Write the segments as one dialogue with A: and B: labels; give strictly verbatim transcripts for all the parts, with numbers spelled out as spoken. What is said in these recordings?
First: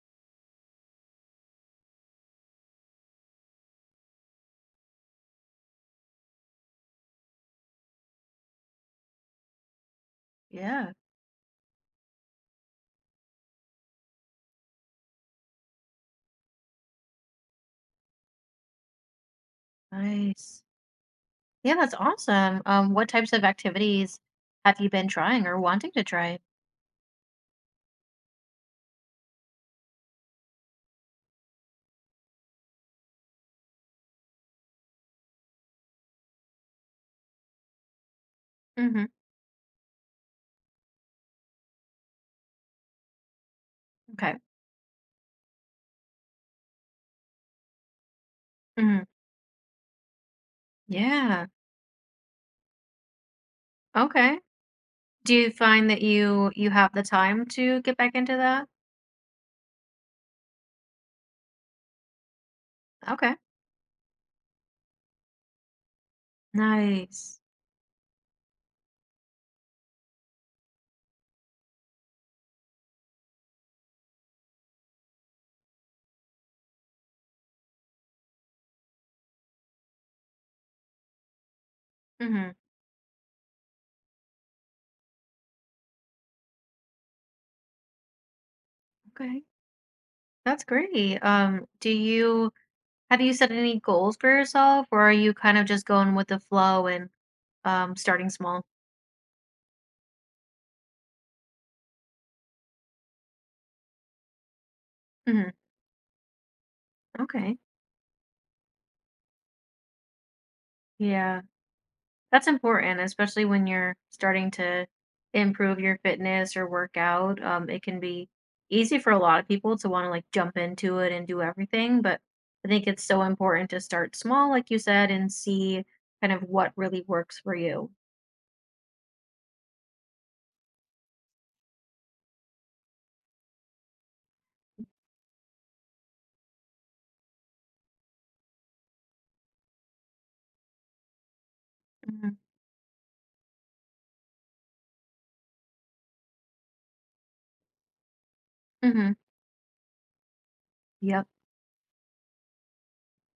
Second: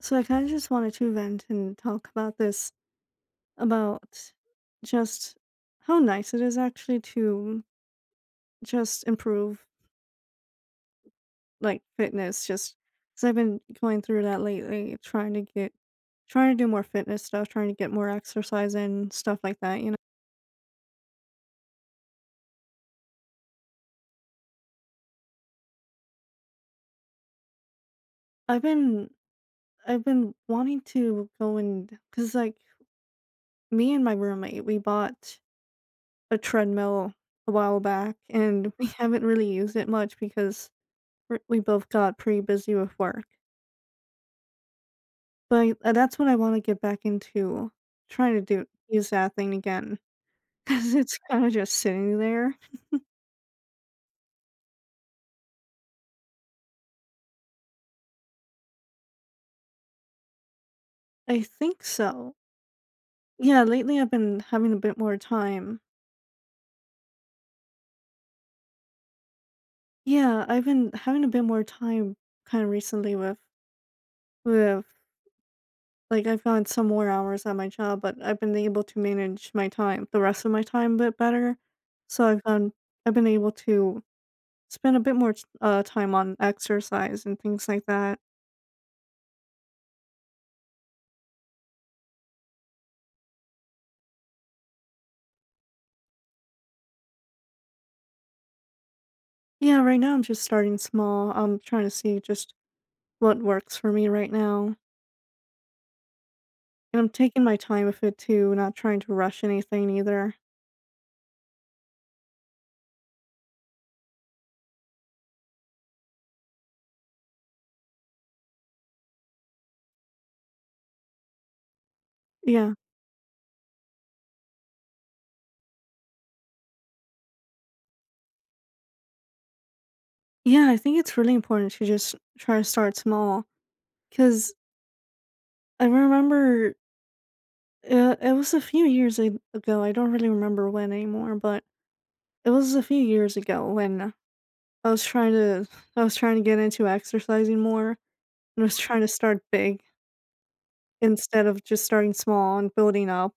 A: So I kind of just wanted to vent and talk about this about just how nice it is actually to just improve
B: Yeah,
A: like fitness, just cuz I've been going through that lately trying to get trying to do more fitness stuff, trying to get more exercise and stuff like that, you know.
B: nice. Yeah, that's awesome. Um, what types of activities have you been trying or wanting to try?
A: I've been I've been wanting to go, and cuz like me and my roommate, we bought a treadmill a while back, and we
B: Hmm.
A: haven't really used it much because we're- we both got pretty busy with work.
B: Okay.
A: But uh, that's what I wanna get back into, trying to do
B: Hmm.
A: use that thing again, cause it's
B: Yeah.
A: kinda just sitting there.
B: Okay. Do you find that you you have the time to get back into that?
A: I think so.
B: Okay.
A: Yeah, lately I've been having a bit more time.
B: Nice.
A: Yeah, I've been having a bit more time kinda recently with with like, I've gotten some more hours at my job, but I've been able to manage my time the rest of my time a bit better. So I've
B: Hmm.
A: gone I've been able to spend a bit more t uh, time on exercise and things like that.
B: Okay. That's great. Um, do you have you set any goals for yourself, or are you kind of just going with the flow and um starting small?
A: Yeah, right now I'm just starting small. I'm trying to see just what works for me right now.
B: Hmm.
A: And I'm taking my
B: Okay.
A: time with it too, not trying to rush anything either.
B: Yeah. That's important, especially when you're starting to improve your fitness or work out. Um, it can be easy for a lot of people to want to like jump into it and do everything, but I
A: Yeah.
B: think it's so important to start small, like you said, and see kind of what really works for you.
A: Yeah, I think it's really important to just try to start small. Because I remember uh, it was a few years a- ago. I don't really remember when anymore, but
B: Hmm.
A: it was a few years ago when I was trying to I was trying to get into exercising more, and I was trying to
B: Hmm.
A: start big
B: Yep.
A: instead of just starting small and building up.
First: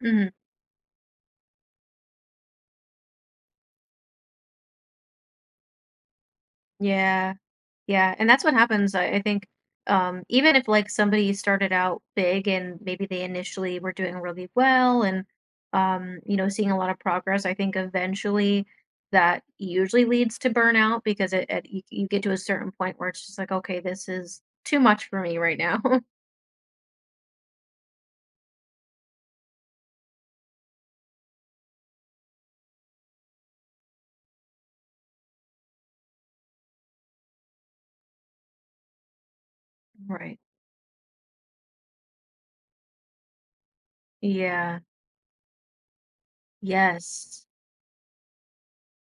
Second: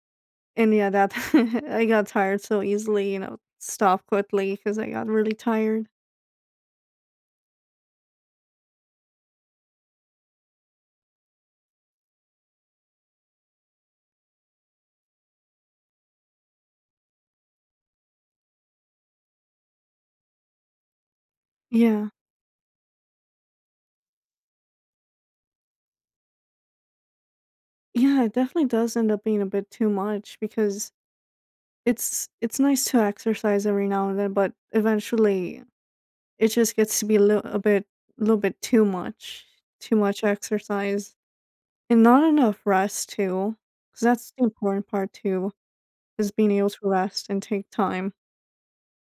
B: Hmm.
A: And yeah, that I got tired so easily, you know, stopped quickly because I got really tired.
B: Yeah. Yeah, and that's what happens. I, I think um, even if like somebody started out big and maybe they initially were doing really well and um, you know seeing a lot of progress, I think eventually that usually leads to burnout because it, it you, you
A: Yeah.
B: get to a certain point where it's just like, okay, this is too much for me right now.
A: Yeah, it definitely does end up being a bit too much because it's it's nice to exercise every now and then, but eventually it just gets to be a little a bit a little bit too much. Too much
B: Right.
A: exercise and not enough rest too. Because that's the
B: Yeah.
A: important part too, is being able to rest and
B: Yes.
A: take time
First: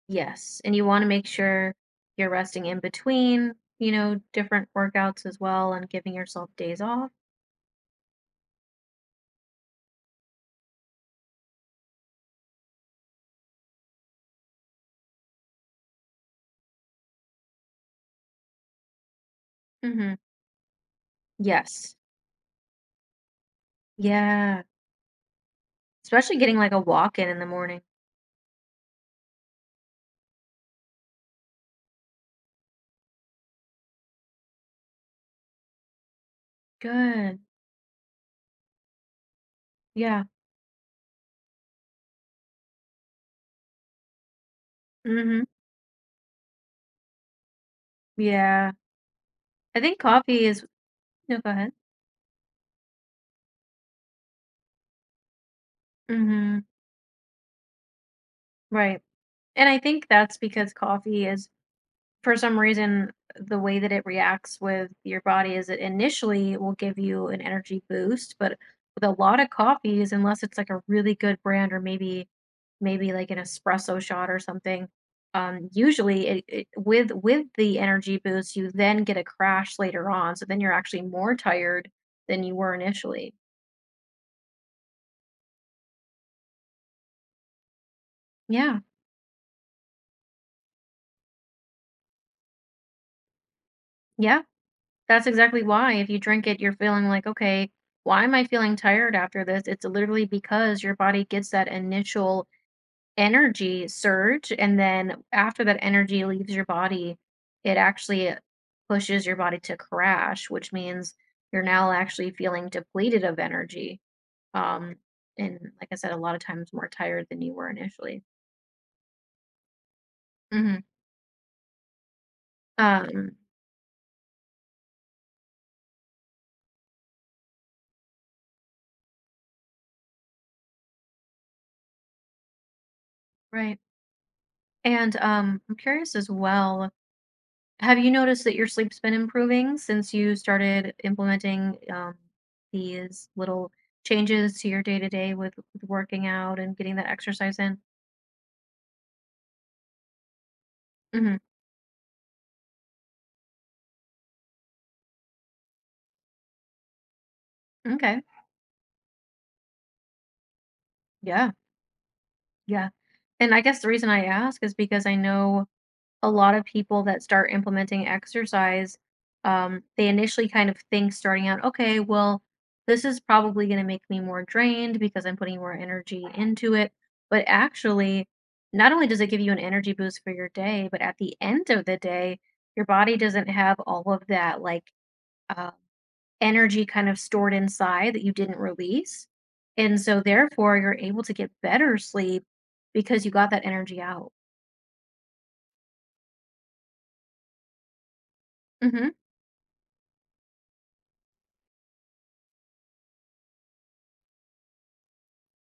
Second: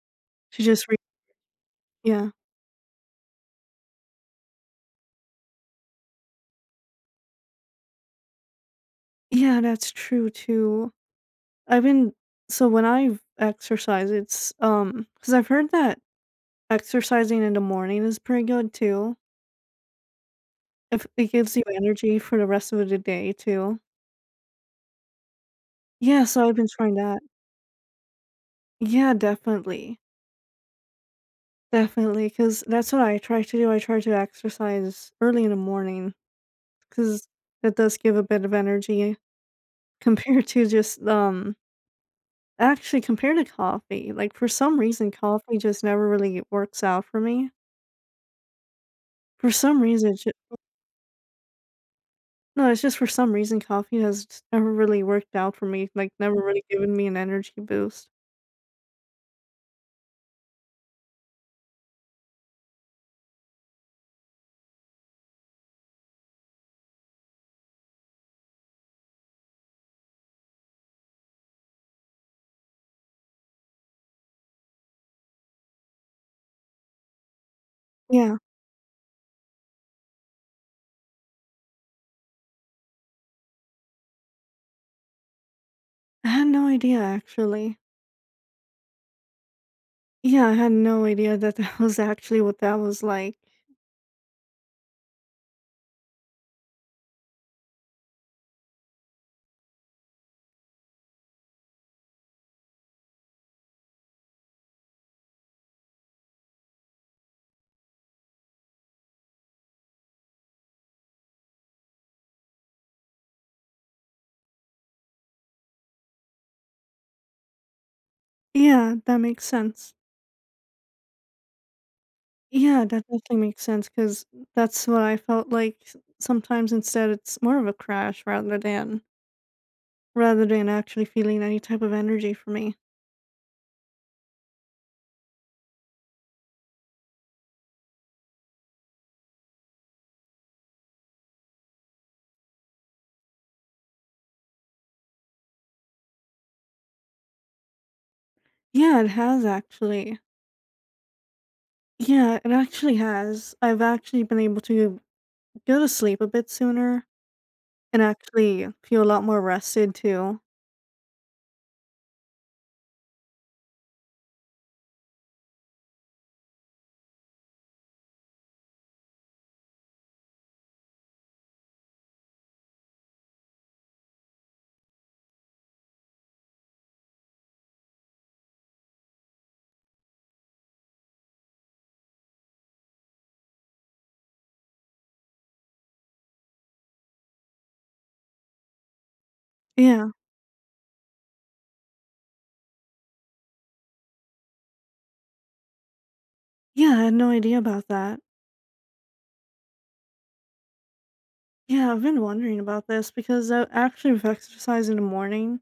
B: Yes.
A: to
B: And you
A: just re-
B: want to make sure you're
A: yeah.
B: resting in between, you know, different workouts as well and giving yourself days off.
A: Yeah, that's true too. I've been So when I exercise, it's um because I've heard that exercising in the morning is pretty good too.
B: Hmm.
A: If it gives you
B: Yes.
A: energy for the rest of the day too.
B: Yeah,
A: Yeah,
B: especially
A: so
B: getting,
A: I've been
B: like, a
A: trying
B: walk
A: that.
B: in in the morning.
A: Yeah, definitely, definitely, because that's what I try to do. I try to exercise early in the morning because
B: Good.
A: that does give a bit of energy
B: Yeah.
A: compared to just um actually compared to coffee. Like for some reason,
B: Mhm.
A: coffee just never really works out for me.
B: Yeah.
A: For
B: I
A: some
B: think
A: reason,
B: coffee is no, go ahead.
A: No, it's just for some reason, coffee has just never really worked out for me, like, never Mm.
B: Mhm.
A: really given me an energy boost.
B: Right. And I think that's because coffee is for some reason, the way that it reacts with your body is it initially will give you an energy boost, but with a lot of coffees, unless it's like a really good brand or maybe maybe like an espresso shot or something, um, usually it, it, with with the energy
A: Yeah.
B: boost, you then get a crash later on. So then you're actually more tired than you were initially.
A: I had no idea, actually.
B: Yeah,
A: Yeah, I had no idea that that was actually what that was like.
B: yeah, that's exactly why. If you drink it, you're feeling like okay, why am I feeling tired after this? It's literally because your body gets that initial energy surge, and then after that energy leaves your body, it actually pushes your body to crash, which means you're now actually feeling depleted of energy. Um, and like I said, a lot of times more tired than you were initially.
A: Yeah, that makes sense.
B: Hmm.
A: Yeah, that
B: Um,
A: definitely makes sense because that's what I felt like s sometimes, instead it's more of a crash rather than rather than actually feeling any type of energy for me.
B: right. And um, I'm curious as well. Have you noticed that your sleep's been improving since you started implementing um, these little changes to your day to day with with working out and getting that exercise in?
A: Yeah, it has actually.
B: Mhm.
A: Yeah, it actually has. I've actually been able to go to sleep a bit sooner. And
B: Okay.
A: actually feel a lot more rested too.
B: Yeah. Yeah. And I guess the reason I ask is because I know a lot of people that start implementing exercise, um, they initially kind of think starting out, okay, well, this is probably going to make me more drained because I'm putting more energy into it. But actually, not only does it give you an energy boost for your day, but at the end of the day, your body doesn't have all of that like uh, energy kind of stored inside that you didn't release. And
A: Yeah.
B: so therefore you're able to get better sleep because you got that energy out.
A: Yeah, I had no idea about that.
B: Mhm.
A: Yeah, I've been wondering about this because I actually have exercise in the morning.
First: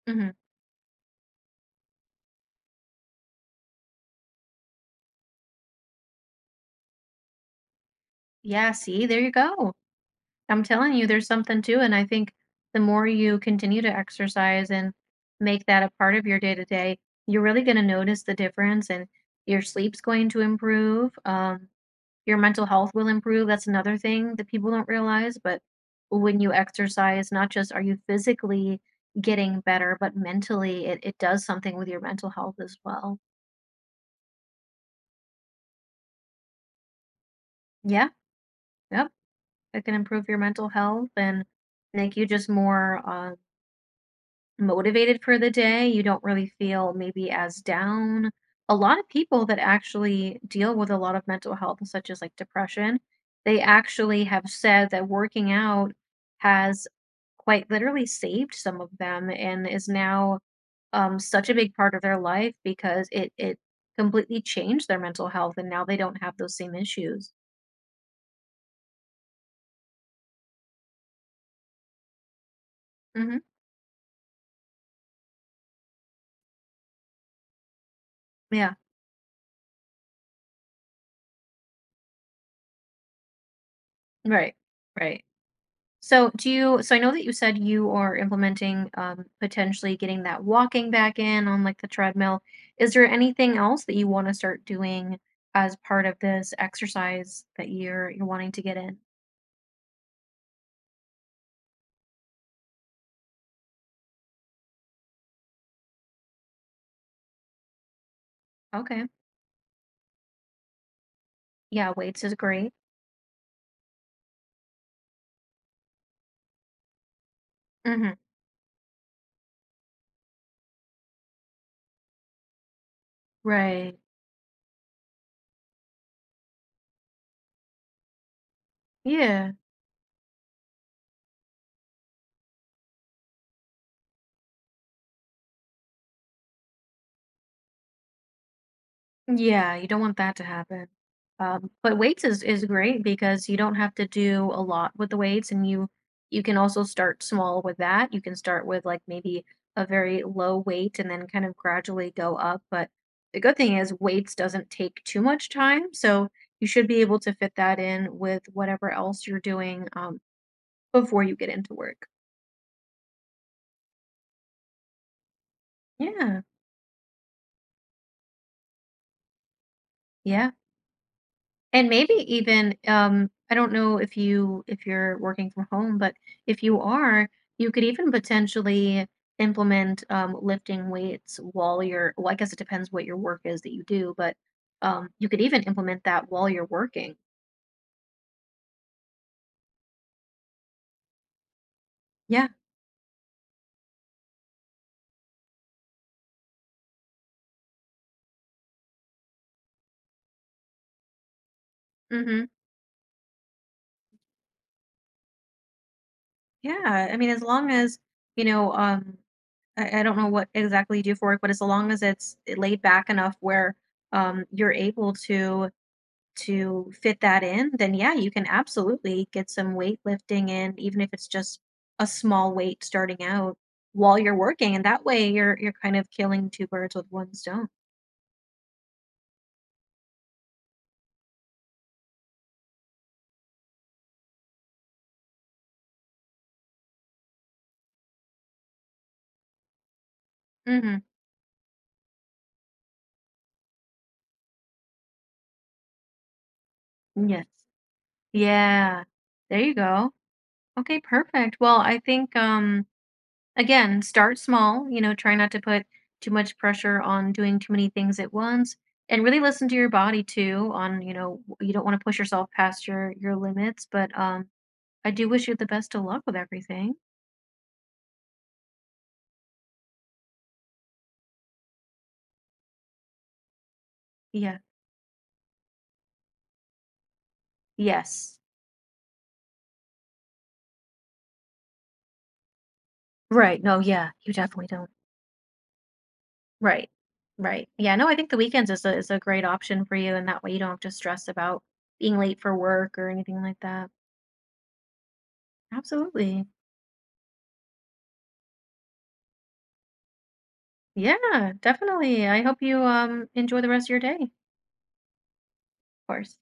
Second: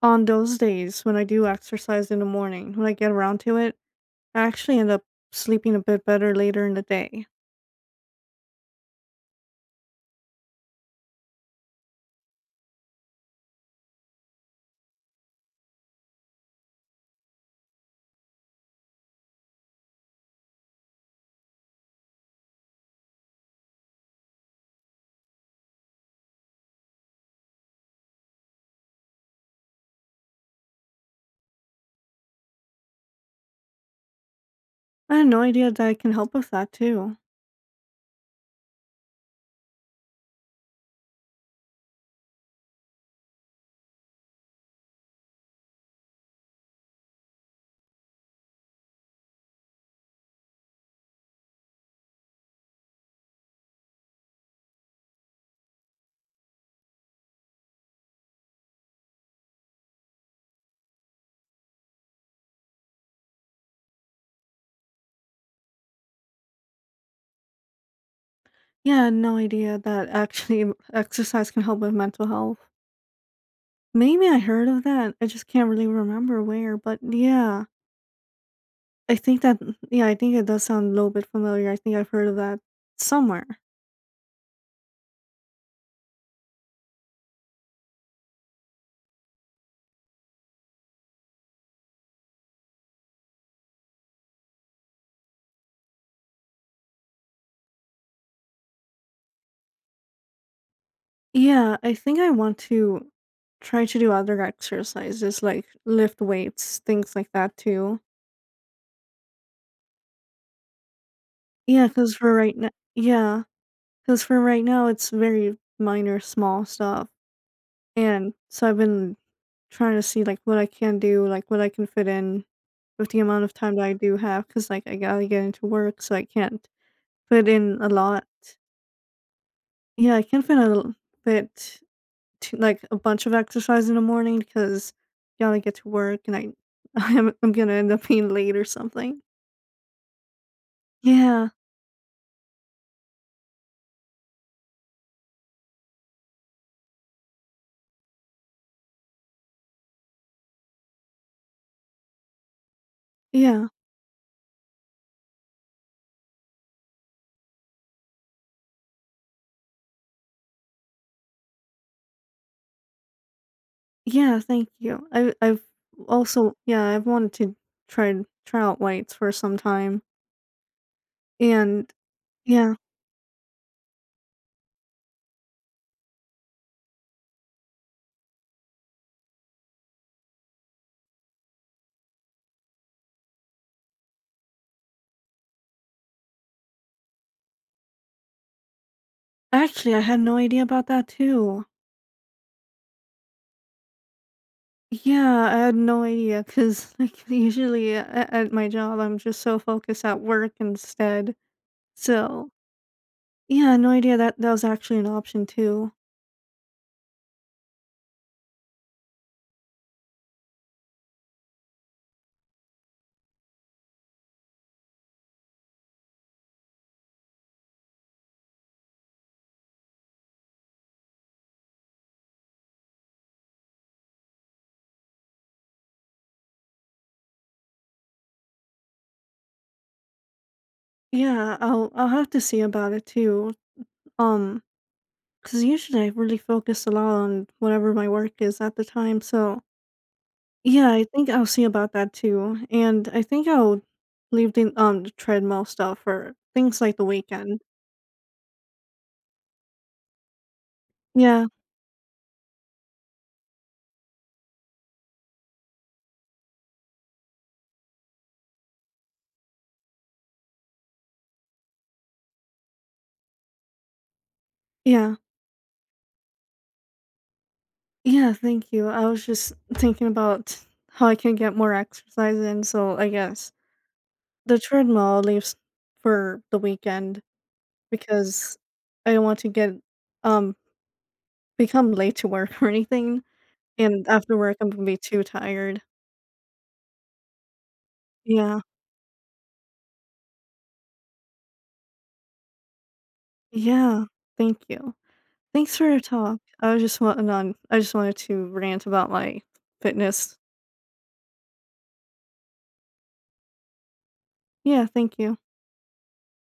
A: On
B: Mhm.
A: those days when I do exercise in the morning, when I get around to it, I actually end up sleeping a bit better later in the day.
B: Yeah, see, there you go. I'm telling you there's something to it, and I think the more you continue to exercise and make that a part of your day to day, you're really gonna notice the difference and your sleep's going to improve. Um, your mental health will improve. That's another thing that people don't realize. But when you exercise, not just are you physically getting better, but mentally, it, it does something with your mental health as well.
A: I had no idea that it can help with that too.
B: Yeah. Yep. It can improve your mental health and make you just more uh, motivated for the day, you don't really feel maybe as down. A lot of people that actually deal with a lot of mental health, such as like depression, they actually have said that working out has quite literally saved some of them and is now um, such a big part of their life because it it completely changed their mental health and now they don't have those same issues.
A: Yeah, I had no idea that actually exercise can help with mental health.
B: Hmm.
A: Maybe I heard of that. I just can't really remember where, but yeah.
B: Yeah,
A: I think that yeah, I think it does sound a little bit familiar. I think I've heard of that somewhere.
B: right, right. So do you so I know that you said you are implementing um, potentially getting that walking back in on like the treadmill. Is there anything else that you want to start doing as part of this exercise that you're you're wanting to get in?
A: Yeah, I think I want to try to do other exercises like lift weights, things like that too.
B: Okay.
A: Yeah,
B: Yeah,
A: because
B: weights
A: for
B: is
A: right now,
B: great.
A: yeah, because for right now it's very minor, small stuff,
B: Hmm.
A: and so I've been trying to see like what I can do, like what I can fit in with the amount of time that I
B: Right.
A: do have, because like I gotta get into work, so I can't fit in a lot.
B: Yeah.
A: Yeah, I can fit a l- fit to like a bunch of exercise in the morning because gotta get to work and I I'm, I'm gonna end up being late or something.
B: Yeah, you don't want that to happen.
A: Yeah,
B: Um, but weights is is great because you don't have to do a lot with the weights, and you you can also start small with that. You can start with like maybe a very low weight and then kind of gradually go up. But the good
A: yeah,
B: thing is weights doesn't take too much time, so you should be able to fit that in with whatever else you're doing um, before you get into work.
A: yeah. Thank you. I I've
B: Yeah,
A: also yeah I've wanted to try try out lights for some time
B: yeah. And
A: and
B: maybe
A: yeah,
B: even, um, I don't know if you if you're working from home, but if you are, you could even potentially implement, um, lifting weights while you're well, I guess it depends what your work is that you do, but, um, you could even implement that while you're working.
A: actually I had no idea about that too.
B: Yeah,
A: Yeah, I had no idea because like usually at, at my job I'm just so focused at work instead.
B: mhm.
A: So yeah, no idea that that was actually an option too.
B: Yeah, I mean, as long as, you know, um, I I don't know what exactly you do for work, but as long as it's laid back enough where, um, you're able to to fit that in, then yeah, you can absolutely get some weightlifting in, even if it's just a small weight starting out while you're working. And that way you're you're kind of killing two birds with one stone.
A: Yeah, I'll I'll have to see about it too. Um, cause usually I really focus a lot on whatever my work is at the time. So yeah,
B: Mhm.
A: I think I'll see about that too. And I think I'll leave the um the treadmill stuff for things like the
B: Yes.
A: weekend.
B: Yeah. There you go. Okay,
A: Yeah,
B: perfect. Well, I think um again, start small, you know, try not to put too much pressure on doing too many things at once and really listen to your body too on, you know, w- you don't want to push yourself past your your limits, but um I
A: yeah,
B: do wish you the best of luck with everything.
A: yeah. Thank you. I was just thinking about how I can get more exercise in. So I guess
B: Yeah.
A: the treadmill leaves for the weekend
B: Yes.
A: because I don't want to get um become late to work or anything.
B: Right. No,
A: And
B: yeah. You
A: after work,
B: definitely
A: I'm gonna
B: don't.
A: be too tired.
B: Right. Right. Yeah, no, I think the
A: Yeah.
B: weekends is a is a great option for you, and that way you don't have to stress about being late for work or anything like that.
A: Yeah. Thank you. Thanks for your talk.
B: Absolutely.
A: I was just wanting on I just wanted to rant about my fitness.
B: Yeah, definitely. I hope you um enjoy the rest of your day, of
A: Yeah, thank you.
B: course.